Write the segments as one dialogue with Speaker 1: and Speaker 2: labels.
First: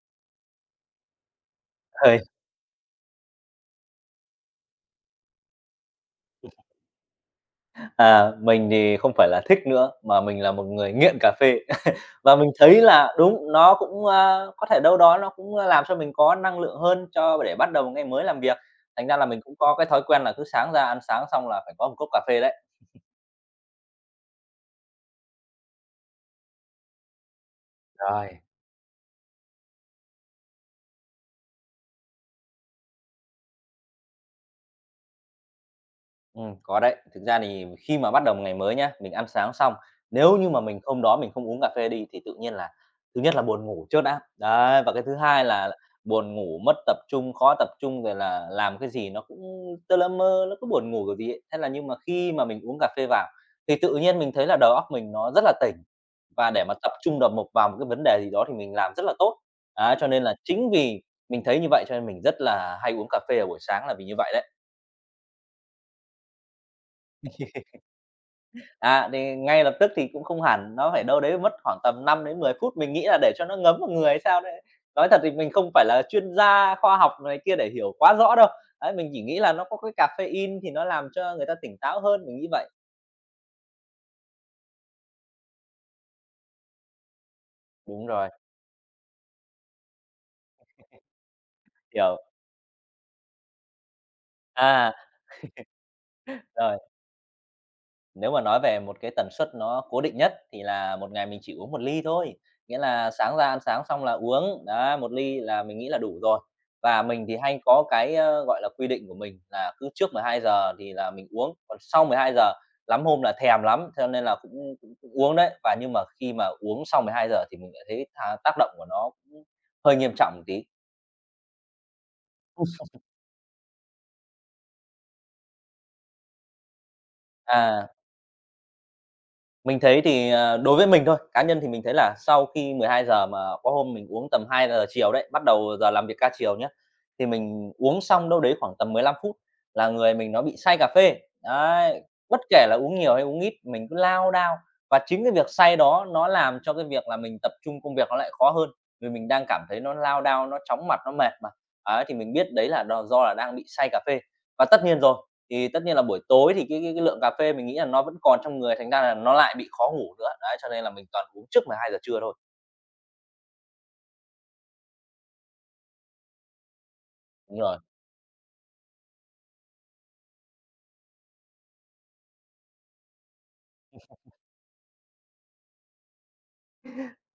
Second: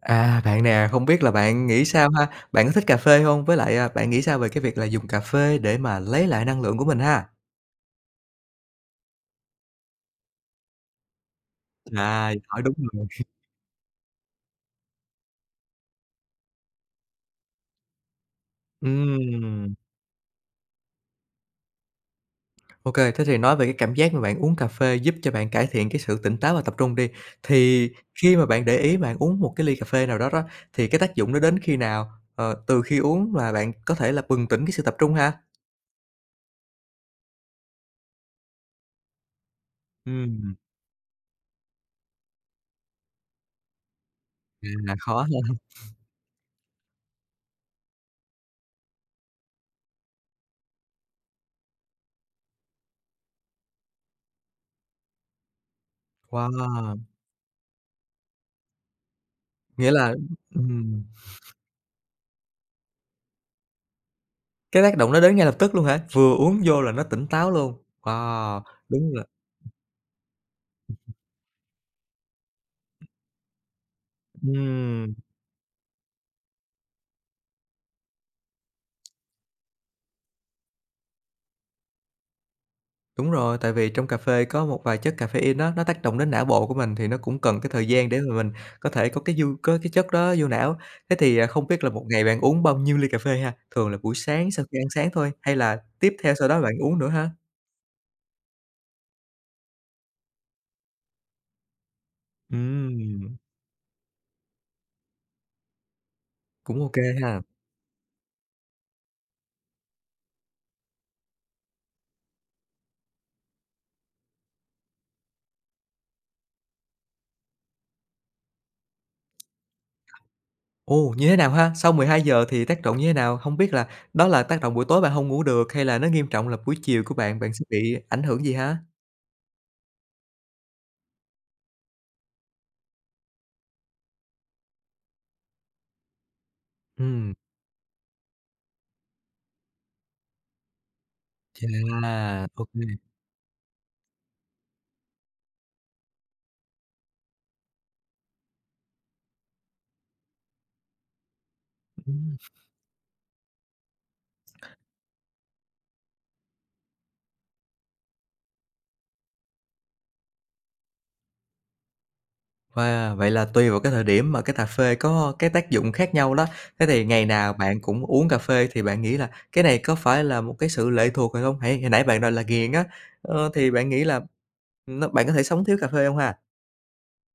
Speaker 1: À, bạn nè, không biết là bạn nghĩ sao
Speaker 2: Thời
Speaker 1: ha? Bạn có thích cà phê hông? Với lại, bạn nghĩ sao về cái việc là dùng cà phê để mà lấy lại năng lượng của mình ha?
Speaker 2: À, mình thì không phải là thích nữa, mà mình là một người nghiện cà phê.
Speaker 1: À,
Speaker 2: Và mình
Speaker 1: hỏi đúng
Speaker 2: thấy
Speaker 1: người.
Speaker 2: là đúng, nó cũng, có thể đâu đó nó cũng, làm cho mình có năng lượng hơn cho để bắt đầu một ngày mới làm việc. Thành ra là mình cũng
Speaker 1: Ừm,
Speaker 2: có cái thói quen là cứ sáng ra ăn sáng xong là phải có một cốc cà phê đấy.
Speaker 1: ô kê, thế thì nói về cái cảm giác mà bạn uống cà phê giúp cho bạn cải thiện cái sự tỉnh táo và tập trung đi, thì
Speaker 2: Rồi.
Speaker 1: khi mà bạn để ý bạn uống một cái ly cà phê nào đó đó, thì cái tác dụng nó đến khi nào? Ờ, từ khi uống là bạn có thể là bừng tỉnh cái sự tập trung ha?
Speaker 2: Có đấy. Thực ra thì khi mà bắt đầu một ngày mới nhá, mình ăn sáng xong, nếu như
Speaker 1: Ừm,
Speaker 2: mà mình không uống cà phê đi thì tự nhiên là thứ nhất là buồn ngủ chớt áp, đấy, và
Speaker 1: à,
Speaker 2: cái thứ
Speaker 1: khó ha.
Speaker 2: hai là buồn ngủ, mất tập trung, khó tập trung, rồi là làm cái gì nó cũng tơ lơ mơ, nó cứ buồn ngủ kiểu gì ấy. Thế là nhưng mà khi mà mình uống cà phê vào thì tự nhiên mình thấy là đầu óc mình nó rất là tỉnh, và để mà tập
Speaker 1: Wow!
Speaker 2: trung đầu mục vào một cái vấn đề gì đó thì mình làm rất là tốt.
Speaker 1: Nghĩa
Speaker 2: Á, cho
Speaker 1: là
Speaker 2: nên là chính
Speaker 1: ừm.
Speaker 2: vì mình thấy như vậy cho nên mình rất là hay uống cà phê ở buổi sáng là vì như vậy đấy.
Speaker 1: Cái tác động nó đến ngay lập tức luôn hả? Vừa uống vô là nó tỉnh táo luôn? Wow,
Speaker 2: À,
Speaker 1: đúng là
Speaker 2: thì ngay lập tức thì cũng không hẳn, nó phải đâu đấy mất khoảng tầm 5 đến 10 phút, mình nghĩ là để cho nó ngấm vào người hay sao đấy. Nói
Speaker 1: ừm,
Speaker 2: thật thì mình không phải là chuyên gia khoa học này kia để hiểu quá rõ đâu. Đấy, mình chỉ nghĩ là nó có cái caffeine thì nó làm cho người ta tỉnh táo hơn, mình nghĩ vậy.
Speaker 1: đúng rồi, tại vì trong cà phê có một vài chất caffeine á, nó tác động đến não bộ của mình thì nó cũng cần cái thời
Speaker 2: Đúng
Speaker 1: gian để
Speaker 2: rồi,
Speaker 1: mà mình có thể có cái chất đó vô não. Thế thì, không biết là một
Speaker 2: hiểu.
Speaker 1: ngày bạn uống bao nhiêu ly cà phê ha? Thường là buổi sáng sau khi ăn
Speaker 2: À,
Speaker 1: sáng thôi, hay là tiếp theo sau đó bạn
Speaker 2: rồi.
Speaker 1: uống nữa ha?
Speaker 2: Nếu mà nói về một cái tần suất nó cố định nhất thì là một ngày mình chỉ uống một ly thôi, nghĩa là
Speaker 1: Ừm,
Speaker 2: sáng ra ăn sáng xong là uống, đấy, 1 ly là mình nghĩ là đủ rồi.
Speaker 1: cũng ô
Speaker 2: Và
Speaker 1: kê
Speaker 2: mình
Speaker 1: ha.
Speaker 2: thì hay có cái, gọi là, quy định của mình là cứ trước 12 giờ thì là mình uống, còn sau 12 giờ lắm hôm là thèm lắm, cho nên là cũng cũng cũng uống đấy. Và nhưng mà khi mà uống sau 12 giờ thì mình lại thấy tác động của nó cũng hơi nghiêm trọng một tí.
Speaker 1: Ồ, như thế nào ha? Sau 12 giờ thì tác động như thế nào? Không biết là đó là tác động buổi tối bạn hông ngủ được hay là nó nghiêm trọng là buổi chiều của bạn, bạn sẽ
Speaker 2: À.
Speaker 1: bị ảnh hưởng gì ha?
Speaker 2: Mình thấy thì, đối với mình thôi, cá nhân thì mình thấy là sau khi 12 giờ mà có hôm mình uống tầm 2 giờ chiều đấy, bắt đầu giờ làm việc ca chiều nhé thì
Speaker 1: Ừm,
Speaker 2: mình uống xong đâu đấy khoảng tầm 15 phút là người mình nó bị say cà phê.
Speaker 1: chà,
Speaker 2: Đấy, bất
Speaker 1: ô
Speaker 2: kể là
Speaker 1: kê.
Speaker 2: uống nhiều hay uống ít, mình cứ lao đao và chính cái việc say đó nó làm cho cái việc là mình tập trung công việc nó lại khó hơn, vì mình đang cảm thấy nó lao đao, nó chóng mặt, nó mệt mà. Ấy, thì mình
Speaker 1: Ừm,
Speaker 2: biết đấy là đo do là đang bị say cà phê. Và tất nhiên rồi, thì tất nhiên là buổi tối thì cái lượng cà phê mình nghĩ là nó vẫn còn trong người, thành ra là nó lại bị khó ngủ nữa. Đấy, cho nên là mình toàn uống trước 12 giờ trưa thôi.
Speaker 1: wow, vậy là tùy vào cái thời điểm mà cái cà phê có cái tác dụng khác nhau đó. Thế thì ngày nào
Speaker 2: Đúng rồi.
Speaker 1: bạn cũng uống cà phê thì bạn nghĩ là cái này có phải là một cái sự lệ thuộc rồi hông? Hãy hồi nãy bạn nói là nghiền á, ờ, thì bạn nghĩ là bạn có thể sống thiếu cà phê hông ha?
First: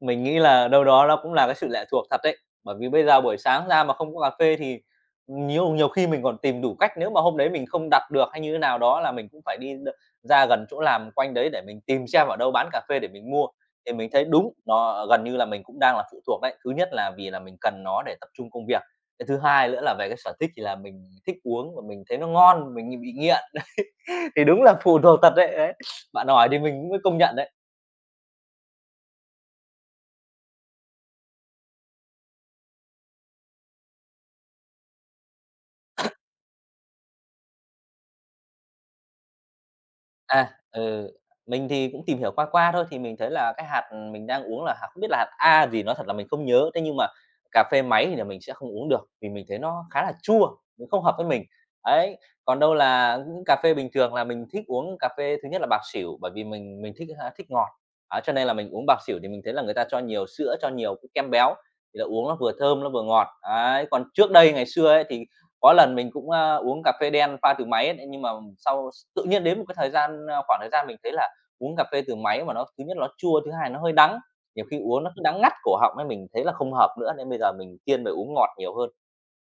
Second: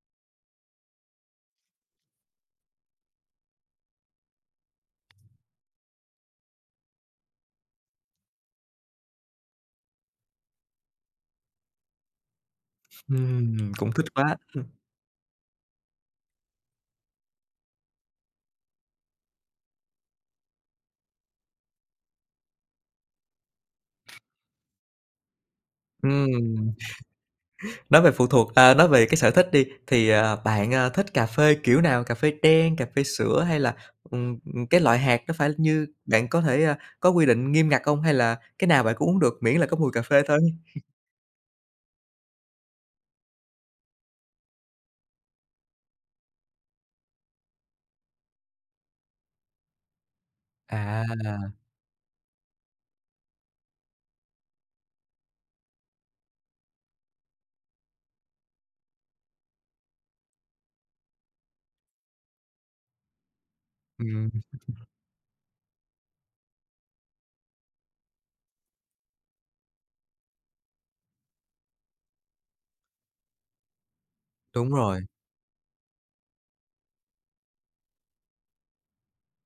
Speaker 2: Mình nghĩ là đâu đó nó cũng là cái sự lệ thuộc thật đấy. Bởi vì bây giờ buổi sáng ra mà không có cà phê thì nhiều nhiều khi mình còn tìm đủ cách, nếu mà hôm đấy mình không đặt được hay như thế nào đó là mình cũng phải đi ra gần chỗ làm quanh đấy để mình tìm xem ở đâu bán cà phê để mình mua.
Speaker 1: Cũng
Speaker 2: Thì
Speaker 1: thích
Speaker 2: mình thấy
Speaker 1: quá.
Speaker 2: đúng, nó gần như là mình cũng đang là phụ thuộc đấy. Thứ nhất là vì là mình cần nó để tập trung công việc, cái thứ hai nữa là về cái sở thích thì là mình thích uống và mình thấy nó ngon, mình bị nghiện, thì đúng là phụ thuộc thật đấy, đấy. Bạn hỏi thì
Speaker 1: Ừm.
Speaker 2: mình cũng mới công nhận đấy.
Speaker 1: Nói về phụ thuộc à, nói về cái sở thích đi, thì, bạn, thích cà phê kiểu nào? Cà phê đen, cà phê sữa hay là, ừm, cái loại hạt nó phải như bạn có thể, có quy định nghiêm ngặt không? Hay là cái nào bạn cũng uống được miễn là có mùi cà phê thôi?
Speaker 2: À, mình thì cũng tìm hiểu qua qua thôi, thì mình thấy là cái hạt mình đang uống là hạt không biết là hạt A gì, nói thật là mình không nhớ. Thế nhưng mà cà phê máy thì là mình sẽ không uống được, vì mình thấy nó khá là chua, nó không hợp với mình.
Speaker 1: À,
Speaker 2: Ấy, còn đâu là những cà phê bình thường là mình thích uống cà phê thứ nhất là bạc xỉu, bởi vì mình thích thích ngọt. Á, cho nên là mình uống bạc xỉu thì mình thấy là người ta cho nhiều sữa, cho nhiều cái kem béo, thì là uống nó vừa thơm, nó vừa ngọt. Ấy, còn
Speaker 1: ừm,
Speaker 2: trước đây ngày xưa ấy thì có lần mình cũng, uống cà phê đen pha từ máy ấy, nhưng mà sau tự nhiên đến một cái thời gian, khoảng thời gian mình thấy là uống cà phê từ máy mà nó thứ nhất nó chua, thứ hai nó hơi đắng, nhiều
Speaker 1: đúng
Speaker 2: khi
Speaker 1: rồi,
Speaker 2: uống nó cứ đắng ngắt cổ họng ấy, mình thấy là không hợp nữa, nên bây giờ mình thiên về uống ngọt nhiều hơn.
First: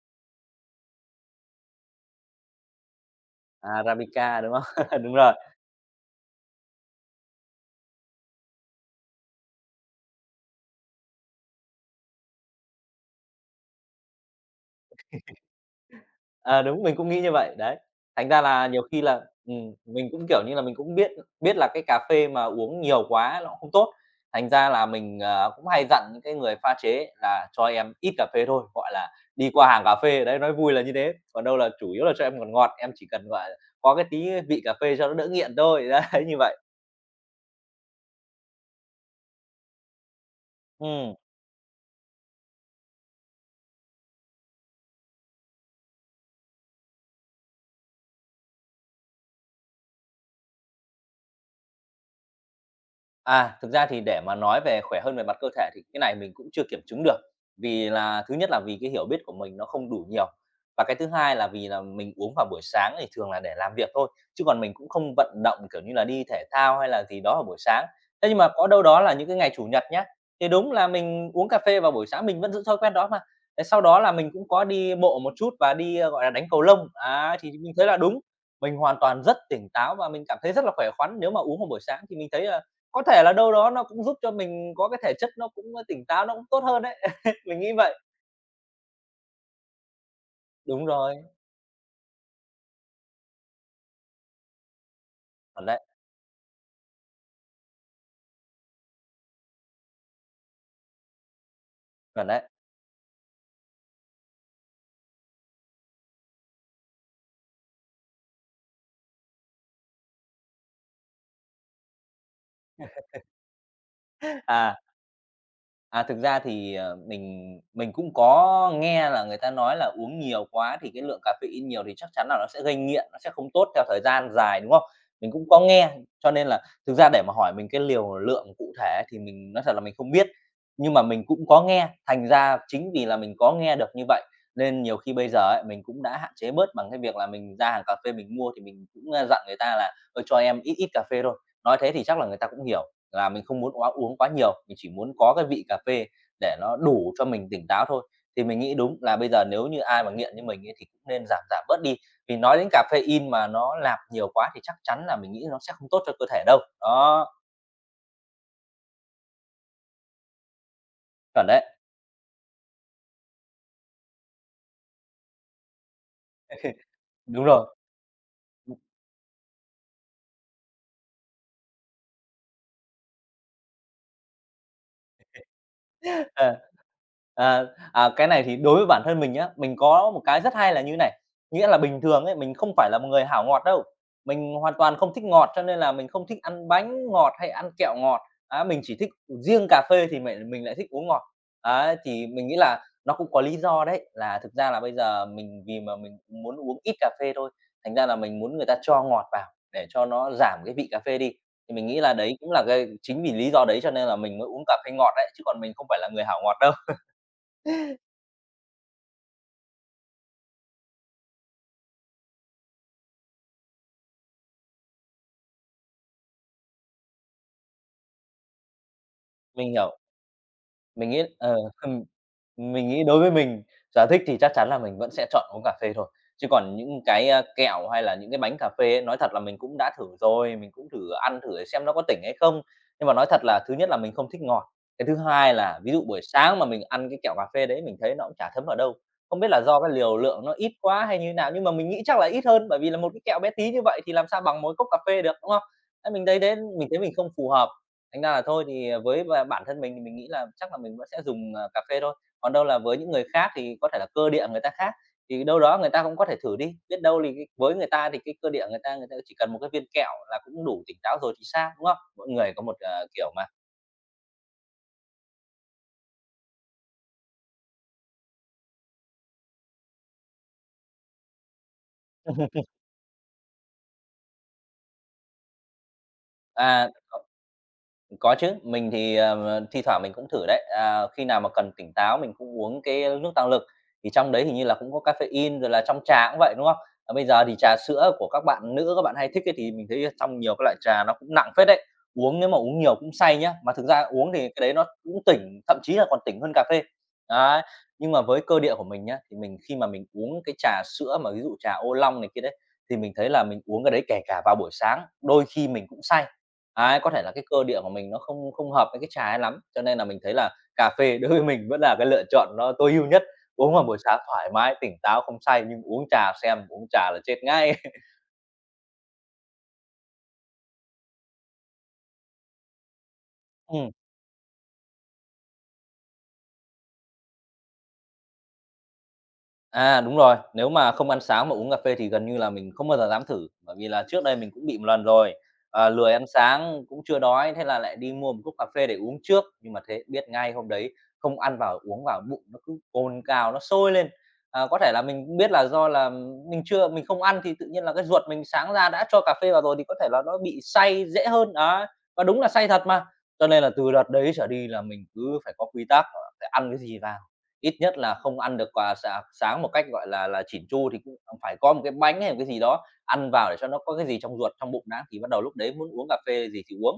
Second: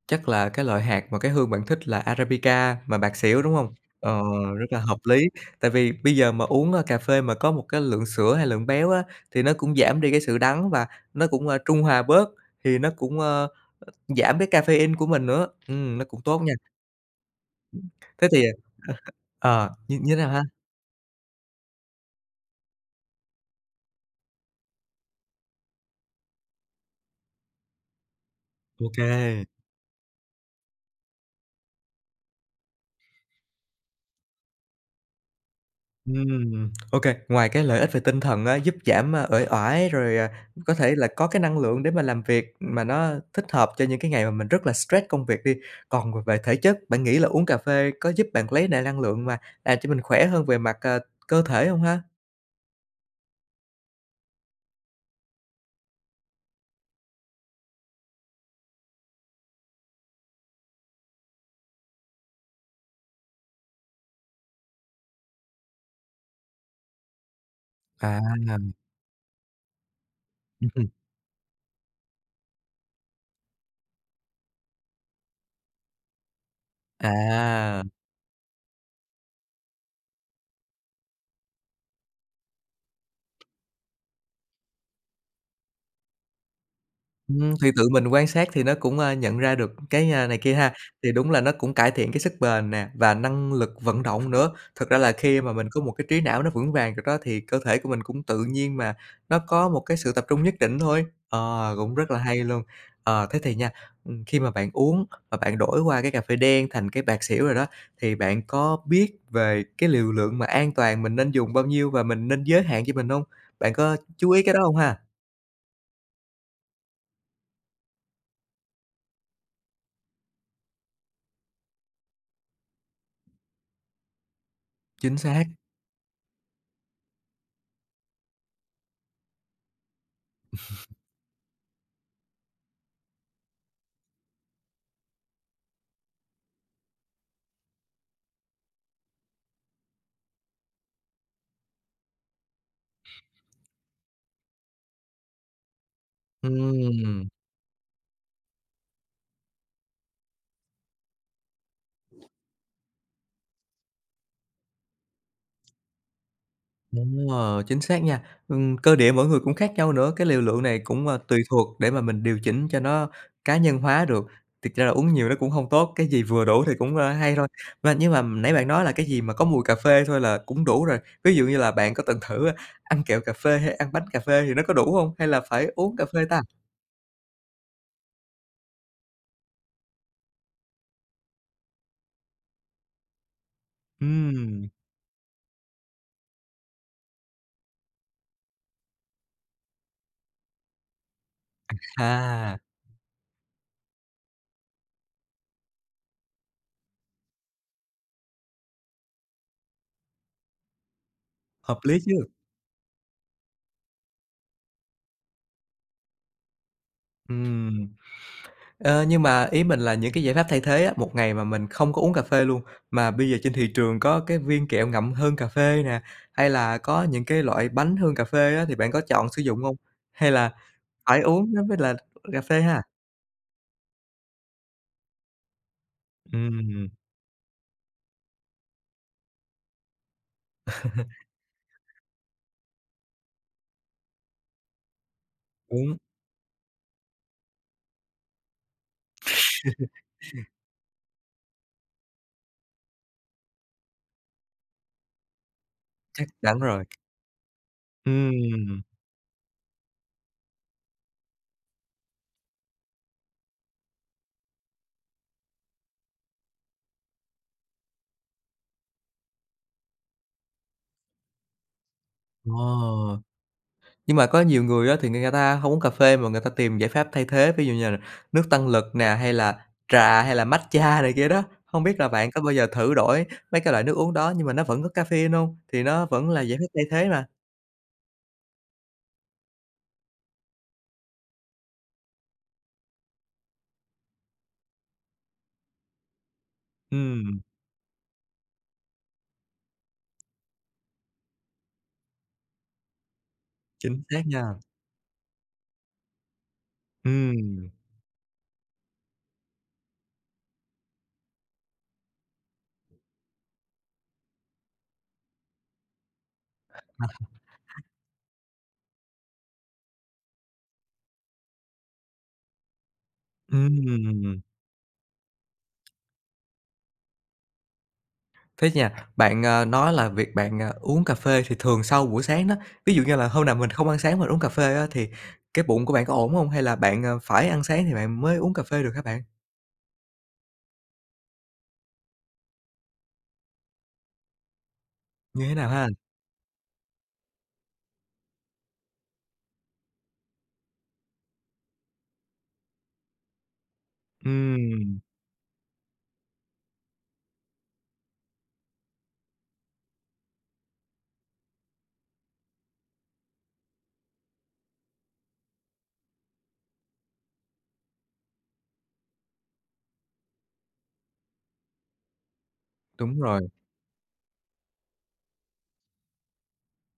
Speaker 1: chắc là cái loại hạt mà cái hương bạn thích là Arabica mà bạc xỉu, đúng không? Ờ,
Speaker 2: Arabica, đúng
Speaker 1: rất là
Speaker 2: không?
Speaker 1: hợp
Speaker 2: Đúng
Speaker 1: lý,
Speaker 2: rồi.
Speaker 1: tại vì bây giờ mà uống, cà phê mà có một cái lượng sữa hay lượng béo á, thì nó cũng giảm đi cái sự đắng và nó cũng, trung hòa bớt, thì nó cũng, giảm cái caffeine của mình nữa, nó cũng tốt nha.
Speaker 2: Ờ, đúng, mình cũng nghĩ như vậy, đấy.
Speaker 1: Thế
Speaker 2: Thành ra
Speaker 1: thì,
Speaker 2: là nhiều khi là
Speaker 1: như
Speaker 2: mình
Speaker 1: như thế
Speaker 2: cũng,
Speaker 1: nào
Speaker 2: kiểu
Speaker 1: ha?
Speaker 2: như là, mình cũng biết biết là cái cà phê mà uống nhiều quá nó cũng không tốt, thành ra là mình, cũng hay dặn những cái người pha chế là cho em ít cà phê thôi,
Speaker 1: Ô
Speaker 2: gọi là,
Speaker 1: kê,
Speaker 2: đi qua hàng cà phê, đấy, nói vui là như thế, còn đâu là chủ yếu là cho em ngọt ngọt, em chỉ cần, gọi là, có cái tí vị cà phê cho nó đỡ nghiện thôi, đấy, như vậy.
Speaker 1: ô kê, ngoài cái lợi ích về tinh thần á, giúp giảm, uể oải rồi, có thể là
Speaker 2: Ừm.
Speaker 1: có cái năng lượng để mà làm việc mà nó thích hợp cho những cái ngày mà mình rất là stress công việc đi, còn về về thể chất, bạn nghĩ là uống cà phê có giúp bạn lấy lại năng lượng mà làm cho mình khỏe hơn về mặt, cơ thể hông ha?
Speaker 2: À, thực ra thì để mà nói về khỏe hơn về mặt cơ thể thì cái này mình cũng chưa kiểm chứng được. Vì là thứ nhất là vì cái hiểu biết của mình nó không đủ nhiều. Và cái thứ hai là vì là mình uống vào buổi sáng thì thường là để làm việc thôi, chứ còn mình cũng không vận động, kiểu như là, đi thể thao hay là gì đó vào buổi sáng.
Speaker 1: À,
Speaker 2: Thế nhưng mà có đâu đó là những cái ngày Chủ nhật nhá, thì đúng
Speaker 1: hưm,
Speaker 2: là mình uống cà phê vào buổi sáng, mình vẫn giữ thói quen đó mà. Thế sau đó là mình cũng có đi bộ một chút và đi, gọi là, đánh cầu lông. Á, thì mình
Speaker 1: à.
Speaker 2: thấy là đúng, mình hoàn toàn rất tỉnh táo và mình cảm thấy rất là khỏe khoắn. Nếu mà uống vào buổi sáng thì mình thấy có thể là đâu đó nó cũng giúp cho mình có cái thể chất nó cũng, tỉnh táo, nó cũng tốt hơn đấy. Mình nghĩ
Speaker 1: Thì tự
Speaker 2: vậy.
Speaker 1: mình quan sát thì nó cũng, nhận ra được cái, này kia ha,
Speaker 2: Đúng
Speaker 1: thì
Speaker 2: rồi,
Speaker 1: đúng là nó cũng cải thiện cái sức bền nè và năng lực vận động nữa. Thực ra là khi mà
Speaker 2: chuẩn
Speaker 1: mình có
Speaker 2: đấy,
Speaker 1: một cái trí não nó vững vàng rồi đó thì cơ thể của mình cũng tự nhiên mà nó có một cái sự tập trung nhất định thôi. Ờ, cũng rất là
Speaker 2: chuẩn
Speaker 1: hay
Speaker 2: đấy.
Speaker 1: luôn. Ờ, thế thì nha, khi mà bạn uống và bạn đổi qua cái cà phê đen thành cái bạc xỉu rồi đó, thì bạn có biết về cái liều lượng mà an toàn mình nên dùng bao nhiêu và mình nên giới hạn cho mình hông? Bạn có chú ý cái đó hông
Speaker 2: À.
Speaker 1: ha?
Speaker 2: À, thực ra thì, mình cũng có nghe là người ta nói là uống nhiều quá thì cái lượng caffeine nhiều thì chắc chắn là nó sẽ gây nghiện, nó sẽ không tốt theo thời gian dài, đúng không?
Speaker 1: Chính
Speaker 2: Mình
Speaker 1: xác.
Speaker 2: cũng có nghe, cho nên là thực ra để mà hỏi mình cái liều lượng cụ thể thì mình nói thật là mình không biết, nhưng mà mình cũng có nghe, thành ra chính vì là mình có nghe được như vậy nên nhiều khi bây giờ ấy, mình cũng đã hạn chế bớt bằng cái việc là mình ra hàng cà phê mình mua thì mình cũng, dặn người ta là "Ơ, cho em ít ít cà phê thôi." Nói thế thì chắc là người ta cũng hiểu là mình không muốn quá uống quá nhiều, mình chỉ muốn có cái vị cà phê để nó đủ cho
Speaker 1: Ừm.
Speaker 2: mình tỉnh táo thôi. Thì mình nghĩ đúng là bây giờ nếu như ai mà nghiện như mình ấy thì cũng nên giảm giảm bớt đi, vì nói đến caffeine mà nó nạp nhiều quá thì chắc chắn là mình nghĩ nó sẽ không tốt cho cơ thể đâu.
Speaker 1: Đúng
Speaker 2: Đó,
Speaker 1: rồi, chính xác nha. Cơ địa mỗi người cũng khác nhau nữa, cái liều lượng này cũng, tùy
Speaker 2: chuẩn đấy.
Speaker 1: thuộc để mà mình điều chỉnh cho nó cá nhân hóa được. Thực ra là uống nhiều nó cũng hông tốt, cái gì vừa đủ thì cũng, hay
Speaker 2: Đúng
Speaker 1: thôi.
Speaker 2: rồi.
Speaker 1: Mà nhưng mà nãy bạn nói là cái gì mà có mùi cà phê thôi là cũng đủ rồi. Ví dụ như là bạn có từng thử ăn kẹo cà phê hay ăn bánh cà phê thì nó có đủ hông? Hay là phải uống cà phê ta?
Speaker 2: Ờ. À, cái này thì đối với bản thân mình nhá, mình có một cái rất hay là như này, nghĩa là bình thường ấy, mình không phải là một người hảo ngọt đâu, mình
Speaker 1: Ừm,
Speaker 2: hoàn toàn không thích ngọt, cho nên là mình không thích ăn bánh ngọt hay ăn kẹo ngọt. Á, mình chỉ thích riêng cà phê thì mình lại thích uống ngọt. Ấy, thì mình nghĩ
Speaker 1: à,
Speaker 2: là nó cũng có lý do đấy, là thực ra là bây giờ mình vì mà mình muốn uống ít cà phê thôi, thành ra là mình muốn người ta cho ngọt vào để cho nó giảm cái vị cà phê đi. Thì
Speaker 1: hợp
Speaker 2: mình
Speaker 1: lý
Speaker 2: nghĩ là
Speaker 1: chứ.
Speaker 2: đấy cũng là cái chính vì lý do đấy cho nên là mình mới uống cà phê ngọt đấy, chứ còn mình không phải là người hảo ngọt đâu.
Speaker 1: Ừm. Ờ, nhưng mà ý mình là những cái giải pháp thay thế á, một ngày mà mình không có uống cà phê luôn, mà bây giờ trên thị trường có cái viên kẹo ngậm hương cà phê nè, hay là có những cái loại bánh hương cà phê á, thì bạn có chọn sử dụng
Speaker 2: Mình
Speaker 1: hông?
Speaker 2: hiểu.
Speaker 1: Hay là
Speaker 2: Mình
Speaker 1: phải
Speaker 2: nghĩ
Speaker 1: uống nó mới là
Speaker 2: ừm,
Speaker 1: cà phê ha?
Speaker 2: mình nghĩ đối với mình, sở thích thì chắc chắn là mình vẫn sẽ chọn uống cà phê thôi. Chứ còn
Speaker 1: Ừm,
Speaker 2: những cái, kẹo hay là những cái bánh cà phê ấy, nói thật là mình cũng đã thử rồi, mình cũng thử ăn thử để xem nó có tỉnh hay không. Nhưng mà nói thật là thứ nhất là mình không thích ngọt, cái thứ hai là ví
Speaker 1: uống,
Speaker 2: dụ buổi sáng mà mình ăn cái kẹo cà phê đấy mình thấy nó cũng chả thấm vào đâu. Không biết là do cái liều lượng nó ít quá hay như thế nào, nhưng mà mình nghĩ chắc là ít hơn, bởi vì là một cái kẹo bé tí như vậy thì làm sao bằng một cốc cà phê được, đúng không? Đấy, mình
Speaker 1: chắc
Speaker 2: thấy
Speaker 1: chắn
Speaker 2: đến
Speaker 1: rồi.
Speaker 2: mình thấy mình không phù hợp. Thành ra là thôi
Speaker 1: Ừm,
Speaker 2: thì à, với bản thân mình thì mình nghĩ là chắc là mình vẫn sẽ dùng, cà phê thôi, còn đâu là với những người khác thì có thể là cơ địa người ta khác, thì đâu đó người ta cũng có thể thử đi, biết đâu thì cái với người ta thì cái cơ địa người ta chỉ cần một cái viên kẹo là cũng đủ tỉnh táo rồi thì sao, đúng không? Mỗi người có một,
Speaker 1: ờ.
Speaker 2: kiểu mà.
Speaker 1: Nhưng mà có nhiều người á thì người ta không uống cà phê mà người ta tìm giải pháp thay thế, ví dụ như là nước tăng lực nè, hay là trà, hay là matcha này kia đó. Không biết là bạn có bao giờ thử đổi mấy cái loại nước uống đó nhưng mà nó vẫn có caffeine hông? Thì nó vẫn là giải pháp thay
Speaker 2: À,
Speaker 1: thế mà.
Speaker 2: có chứ, mình thì, thi thoảng mình cũng thử đấy. À, khi nào mà cần tỉnh táo mình cũng uống cái nước tăng lực, thì trong đấy hình như là cũng có caffeine, rồi là trong trà cũng vậy, đúng không? À, bây
Speaker 1: Ừm,
Speaker 2: giờ thì trà sữa của các bạn nữ các bạn hay thích ấy, thì mình thấy trong nhiều các loại trà nó cũng nặng phết đấy. Nếu mà uống nhiều cũng say nhá, mà thực ra
Speaker 1: chính xác
Speaker 2: uống thì
Speaker 1: nha.
Speaker 2: cái đấy nó cũng tỉnh, thậm chí là còn tỉnh hơn cà phê. Đấy,
Speaker 1: Ừm,
Speaker 2: nhưng mà với cơ địa của mình nhá, thì mình khi mà mình uống cái trà sữa mà ví dụ trà ô long này kia đấy, thì mình thấy là mình uống cái đấy kể cả vào buổi sáng, đôi khi mình cũng say. Đấy, có thể là cái cơ địa của mình nó không không hợp với cái trà ấy lắm, cho nên là mình thấy là cà phê đối với mình vẫn là cái lựa chọn nó tối ưu nhất, uống vào buổi sáng
Speaker 1: ừm.
Speaker 2: thoải mái, tỉnh táo, không say, nhưng uống trà xem, uống trà là chết ngay.
Speaker 1: Thế nha, bạn, nói là việc bạn, uống cà phê thì thường sau buổi sáng đó, ví dụ như là hôm nào mình không ăn sáng mình uống cà phê á thì cái bụng của bạn có ổn hông? Hay là bạn, phải ăn sáng thì bạn mới uống cà phê được hả bạn?
Speaker 2: À, đúng rồi, nếu mà không ăn sáng mà uống cà phê thì gần như là mình không bao giờ dám thử, bởi vì là trước đây mình cũng bị một lần rồi,
Speaker 1: Như thế nào ha?
Speaker 2: lười ăn sáng, cũng chưa đói, thế là lại đi mua một cốc cà phê để uống trước, nhưng mà thế biết ngay hôm đấy không ăn vào uống vào bụng nó cứ cồn cào, nó sôi lên. À, có thể
Speaker 1: Ừm.
Speaker 2: là mình cũng biết là do là mình không ăn thì tự nhiên là cái ruột mình sáng ra đã cho cà phê vào rồi thì có thể là nó bị say dễ hơn, đó và đúng là say thật mà. Cho nên là từ đợt đấy trở đi là mình cứ phải có quy tắc, phải ăn cái gì vào. Ít nhất là không ăn được quà sáng sáng một cách, gọi là, chỉn chu thì cũng phải có một cái bánh hay một cái gì đó
Speaker 1: Đúng
Speaker 2: ăn
Speaker 1: rồi.
Speaker 2: vào để cho nó có cái gì trong ruột, trong bụng đã, thì bắt đầu lúc đấy muốn uống cà phê gì thì uống.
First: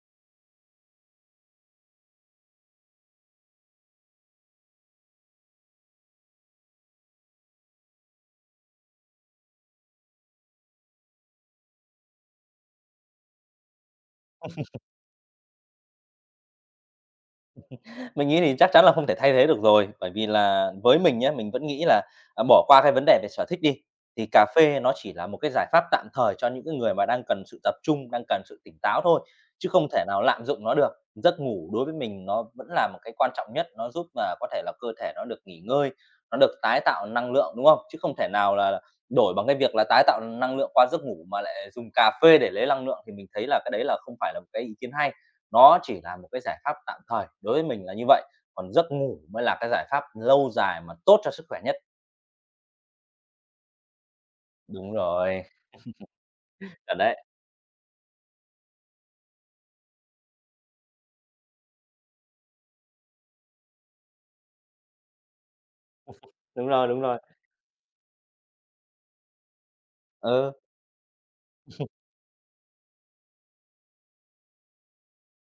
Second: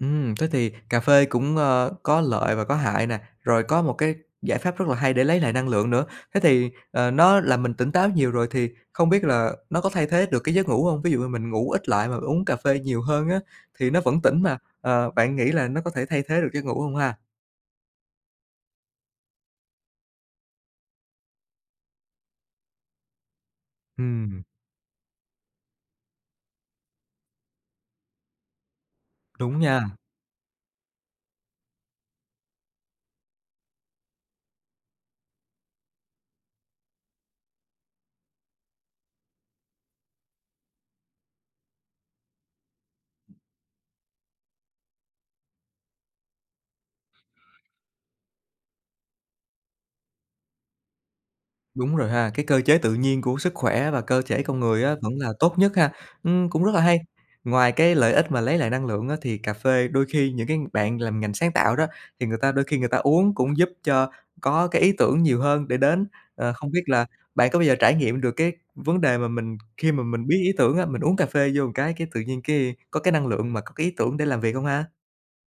Speaker 1: Thế thì cà phê cũng, có lợi và có hại nè, rồi có một cái giải pháp rất là hay để lấy lại năng lượng nữa. Thế thì, nó làm mình tỉnh táo nhiều rồi thì không biết là nó có thay thế được cái giấc ngủ hông? Ví dụ như mình ngủ ít lại mà uống cà phê nhiều hơn á, thì nó vẫn tỉnh mà, bạn nghĩ là nó có thể thay thế được giấc ngủ hông ha?
Speaker 2: Mình nghĩ thì chắc chắn là không thể thay thế được rồi, bởi vì là với mình nhé mình vẫn nghĩ là, bỏ qua cái vấn đề về sở thích đi, thì
Speaker 1: Ừm,
Speaker 2: cà phê nó chỉ là một cái giải pháp tạm thời cho những cái người mà đang cần sự tập trung, đang cần sự tỉnh táo thôi,
Speaker 1: đúng
Speaker 2: chứ
Speaker 1: nha.
Speaker 2: không thể nào lạm dụng nó được. Giấc ngủ đối với mình nó vẫn là một cái quan trọng nhất, nó giúp mà có thể là cơ thể nó được nghỉ ngơi, nó được tái tạo năng lượng, đúng không? Chứ không thể nào là đổi bằng cái việc là tái tạo năng lượng qua giấc ngủ mà lại dùng cà phê để lấy năng lượng thì mình thấy là cái đấy là không phải là một cái ý kiến hay. Nó chỉ là một cái giải pháp tạm thời, đối với mình là như vậy, còn giấc ngủ mới là cái giải pháp lâu dài mà tốt cho sức khỏe nhất.
Speaker 1: Đúng rồi ha, cái cơ chế tự nhiên của sức khỏe và cơ thể con người
Speaker 2: Đúng
Speaker 1: á, vẫn là
Speaker 2: rồi,
Speaker 1: tốt nhất ha. Cũng rất là hay.
Speaker 2: chuẩn đấy.
Speaker 1: Ngoài cái lợi ích mà lấy lại năng lượng á, thì cà phê đôi khi những cái bạn làm ngành sáng tạo đó, thì người ta đôi khi người ta uống cũng giúp cho có cái ý tưởng nhiều hơn để đến. Ờ,
Speaker 2: Đúng
Speaker 1: không biết
Speaker 2: rồi, đúng
Speaker 1: là
Speaker 2: rồi.
Speaker 1: bạn có bao giờ trải nghiệm được cái vấn đề mà mình khi mà mình biết ý
Speaker 2: Ừ.
Speaker 1: tưởng á, mình uống cà phê vô một cái tự nhiên cái có cái năng lượng mà có cái ý tưởng để làm việc không ha?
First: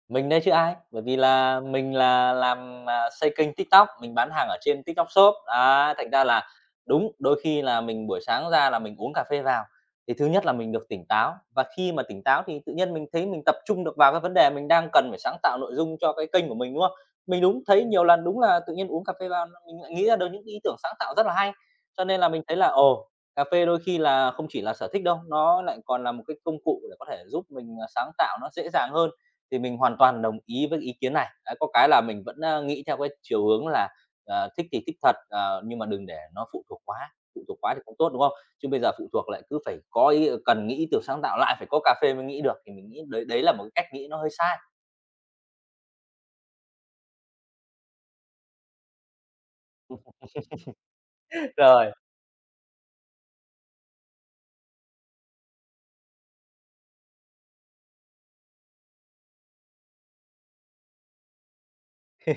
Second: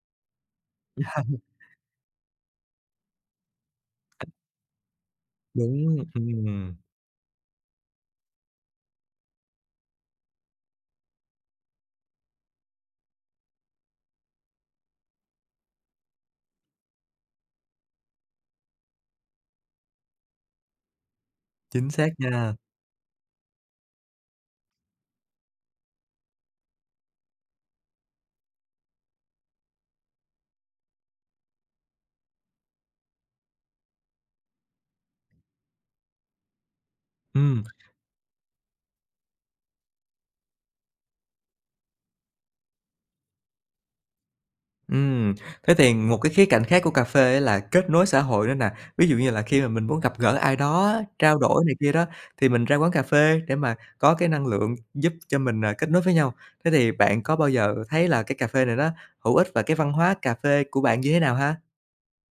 Speaker 2: Mình đây chứ ai, bởi vì là mình là làm, xây kênh TikTok, mình bán hàng ở trên TikTok Shop. Á,
Speaker 1: Đúng,
Speaker 2: thành ra là đúng, đôi khi là mình buổi sáng ra là mình uống cà phê vào, thì thứ nhất là mình được tỉnh táo, và khi mà tỉnh táo thì tự nhiên mình thấy mình tập trung được vào cái vấn đề mình đang cần phải sáng tạo nội dung cho cái kênh của mình, đúng không? Mình đúng thấy nhiều lần đúng là tự nhiên uống cà phê vào mình lại nghĩ ra được những ý tưởng sáng tạo rất là hay.
Speaker 1: chính
Speaker 2: Cho
Speaker 1: xác
Speaker 2: nên là mình
Speaker 1: nha.
Speaker 2: thấy là, ồ, cà phê đôi khi là không chỉ là sở thích đâu, nó lại còn là một cái công cụ để có thể giúp mình, sáng tạo nó dễ dàng hơn. Thì mình hoàn toàn đồng ý với ý kiến này. Đấy, có cái là mình vẫn, nghĩ theo cái chiều hướng là, thích thì thích thật, nhưng mà đừng để nó phụ thuộc
Speaker 1: Ừm.
Speaker 2: quá thì không tốt, đúng không? Chứ bây giờ phụ thuộc lại cứ phải có ý cần nghĩ ý tưởng sáng tạo, lại phải có cà phê mới nghĩ được, thì mình nghĩ đấy đấy là một cái cách nghĩ nó hơi sai.
Speaker 1: Ừm, thế thì một cái khía cạnh khác của cà phê á là kết nối xã hội nữa nè. Ví dụ như là khi mà mình muốn gặp gỡ ai đó trao đổi này
Speaker 2: Rồi.
Speaker 1: kia đó, thì mình ra quán cà phê để mà có cái năng lượng giúp cho mình, kết nối với nhau. Thế thì bạn có bao giờ thấy là cái cà phê này nó hữu ích và cái văn hóa cà phê của bạn như thế nào ha?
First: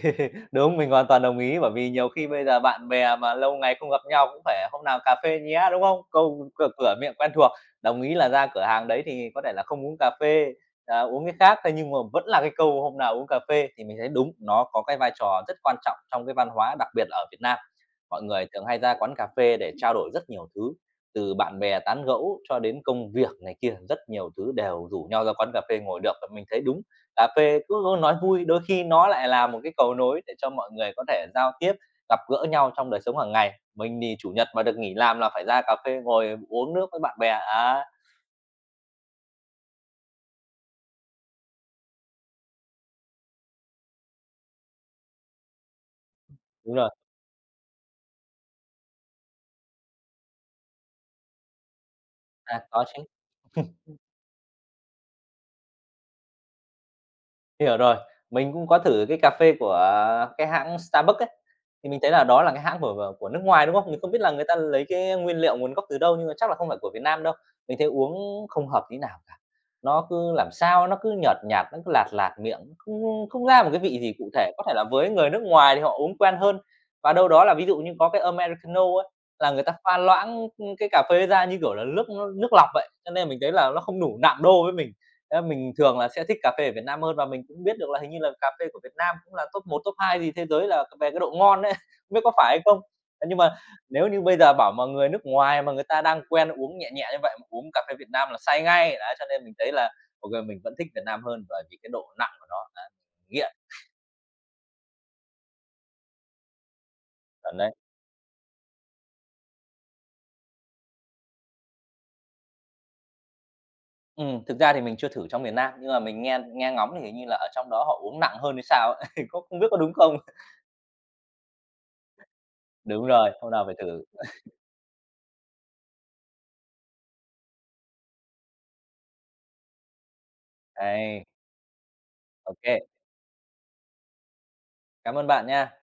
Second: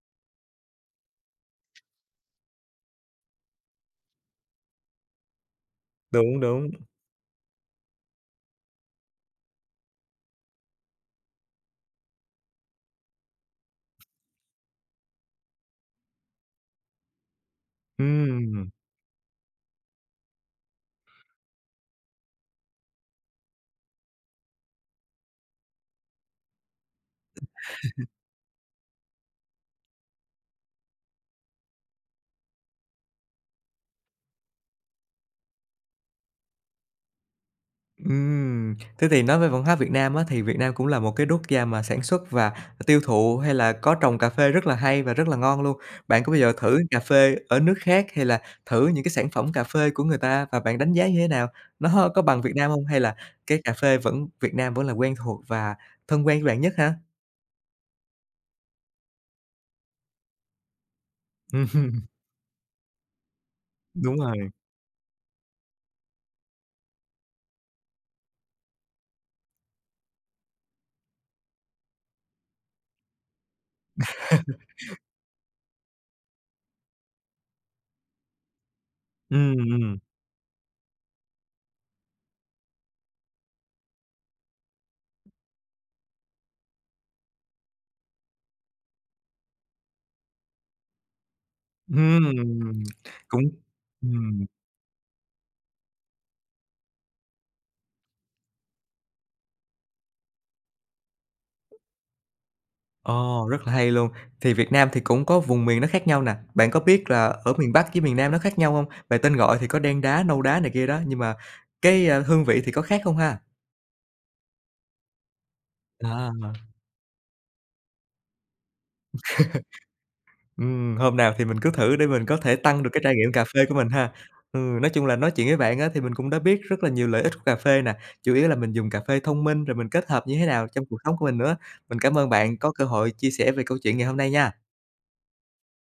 Speaker 2: Đúng, mình hoàn toàn đồng ý, bởi vì nhiều khi bây giờ bạn bè mà lâu ngày không gặp nhau cũng phải "Hôm nào cà phê nhé", đúng không?
Speaker 1: Đúng,
Speaker 2: Câu cửa
Speaker 1: đúng.
Speaker 2: cửa miệng quen thuộc, đồng ý là ra cửa hàng đấy thì có thể là không uống cà phê, uống cái khác, thế nhưng mà vẫn là cái câu "hôm nào uống cà phê" thì mình thấy đúng, nó có cái vai trò rất quan trọng trong cái văn hóa, đặc biệt là ở Việt Nam. Mọi người thường
Speaker 1: Ừm.
Speaker 2: hay ra quán cà phê để trao đổi rất nhiều thứ, từ bạn bè tán gẫu cho đến công việc này kia, rất nhiều thứ đều rủ nhau ra quán cà phê ngồi được, và mình thấy đúng, cà phê cứ luôn nói vui, đôi khi nó lại là một cái cầu nối để cho mọi người có thể giao tiếp, gặp gỡ nhau trong đời sống hàng ngày. Mình thì Chủ nhật mà được nghỉ làm là phải ra cà phê ngồi uống nước với bạn bè, á,
Speaker 1: Thế thì nói về văn hóa Việt Nam á, thì Việt Nam cũng là một cái quốc gia mà sản xuất và tiêu thụ hay là có trồng cà phê rất là hay và rất là ngon luôn. Bạn có bao giờ
Speaker 2: đúng
Speaker 1: thử
Speaker 2: rồi,
Speaker 1: cà phê ở nước khác hay là thử những cái sản phẩm cà phê của người ta và bạn đánh giá như thế nào? Nó có bằng Việt Nam
Speaker 2: có
Speaker 1: không? Hay
Speaker 2: chứ.
Speaker 1: là cái cà phê vẫn Việt Nam vẫn là quen thuộc và thân quen với bạn nhất hả?
Speaker 2: Hiểu rồi. Mình cũng có thử cái cà phê của cái hãng Starbucks ấy, thì mình
Speaker 1: Ừm,
Speaker 2: thấy là đó là cái hãng của nước ngoài, đúng không? Mình không
Speaker 1: đúng
Speaker 2: biết là người
Speaker 1: rồi.
Speaker 2: ta lấy cái nguyên liệu nguồn gốc từ đâu, nhưng mà chắc là không phải của Việt Nam đâu. Mình thấy uống không hợp tí nào cả, nó cứ làm sao nó cứ nhợt nhạt, nó cứ lạt lạt miệng, không không ra một cái vị gì cụ thể. Có thể là với người nước ngoài thì họ uống quen hơn, và đâu đó là ví dụ như có cái Americano ấy, là
Speaker 1: Ừm,
Speaker 2: người ta pha
Speaker 1: ừm,
Speaker 2: loãng, cái cà phê ra như kiểu là nước nước lọc vậy, cho nên mình thấy là nó không đủ nạm đô với mình. Thế là mình thường là sẽ thích cà phê ở Việt Nam hơn và mình cũng biết được là hình như là cà phê của Việt Nam cũng là top 1 top 2 gì thế giới là về cái độ ngon đấy, không biết có phải hay không?
Speaker 1: ừm,
Speaker 2: Thế nhưng
Speaker 1: cũng
Speaker 2: mà nếu như bây
Speaker 1: ừm.
Speaker 2: giờ bảo mà người nước ngoài mà người ta đang quen uống nhẹ nhẹ như vậy mà uống cà phê Việt Nam là say ngay, đấy, cho nên mình thấy là, ô kê, mình vẫn thích Việt Nam hơn bởi vì cái độ nặng của nó, đấy,
Speaker 1: Ồ,
Speaker 2: nghiện,
Speaker 1: rất là hay luôn. Thì Việt Nam thì cũng có vùng miền nó khác nhau nè. Bạn có biết là
Speaker 2: ở
Speaker 1: ở miền
Speaker 2: đấy.
Speaker 1: Bắc với miền Nam nó khác nhau không? Về tên gọi thì có đen đá, nâu đá này kia đó, nhưng mà cái, hương vị thì có khác không ha?
Speaker 2: Thực ra thì mình chưa thử trong miền Nam, nhưng mà mình
Speaker 1: À,
Speaker 2: nghe nghe ngóng thì hình như là ở trong đó họ uống nặng hơn hay sao ấy, có không biết có đúng không?
Speaker 1: hôm nào thì mình cứ thử để mình có thể tăng được cái
Speaker 2: Đúng
Speaker 1: trải
Speaker 2: rồi,
Speaker 1: nghiệm cà
Speaker 2: hôm nào
Speaker 1: phê của
Speaker 2: phải
Speaker 1: mình
Speaker 2: thử.
Speaker 1: ha. Ừ, nói chung là nói chuyện với bạn á thì mình cũng đã biết rất là nhiều lợi ích của cà phê nè, chủ yếu là mình dùng cà phê thông minh rồi mình kết hợp như thế nào trong cuộc sống
Speaker 2: Đấy,
Speaker 1: của mình nữa. Mình cảm ơn
Speaker 2: ô
Speaker 1: bạn có cơ hội chia sẻ về câu chuyện ngày hôm nay nha.
Speaker 2: cảm ơn bạn nha.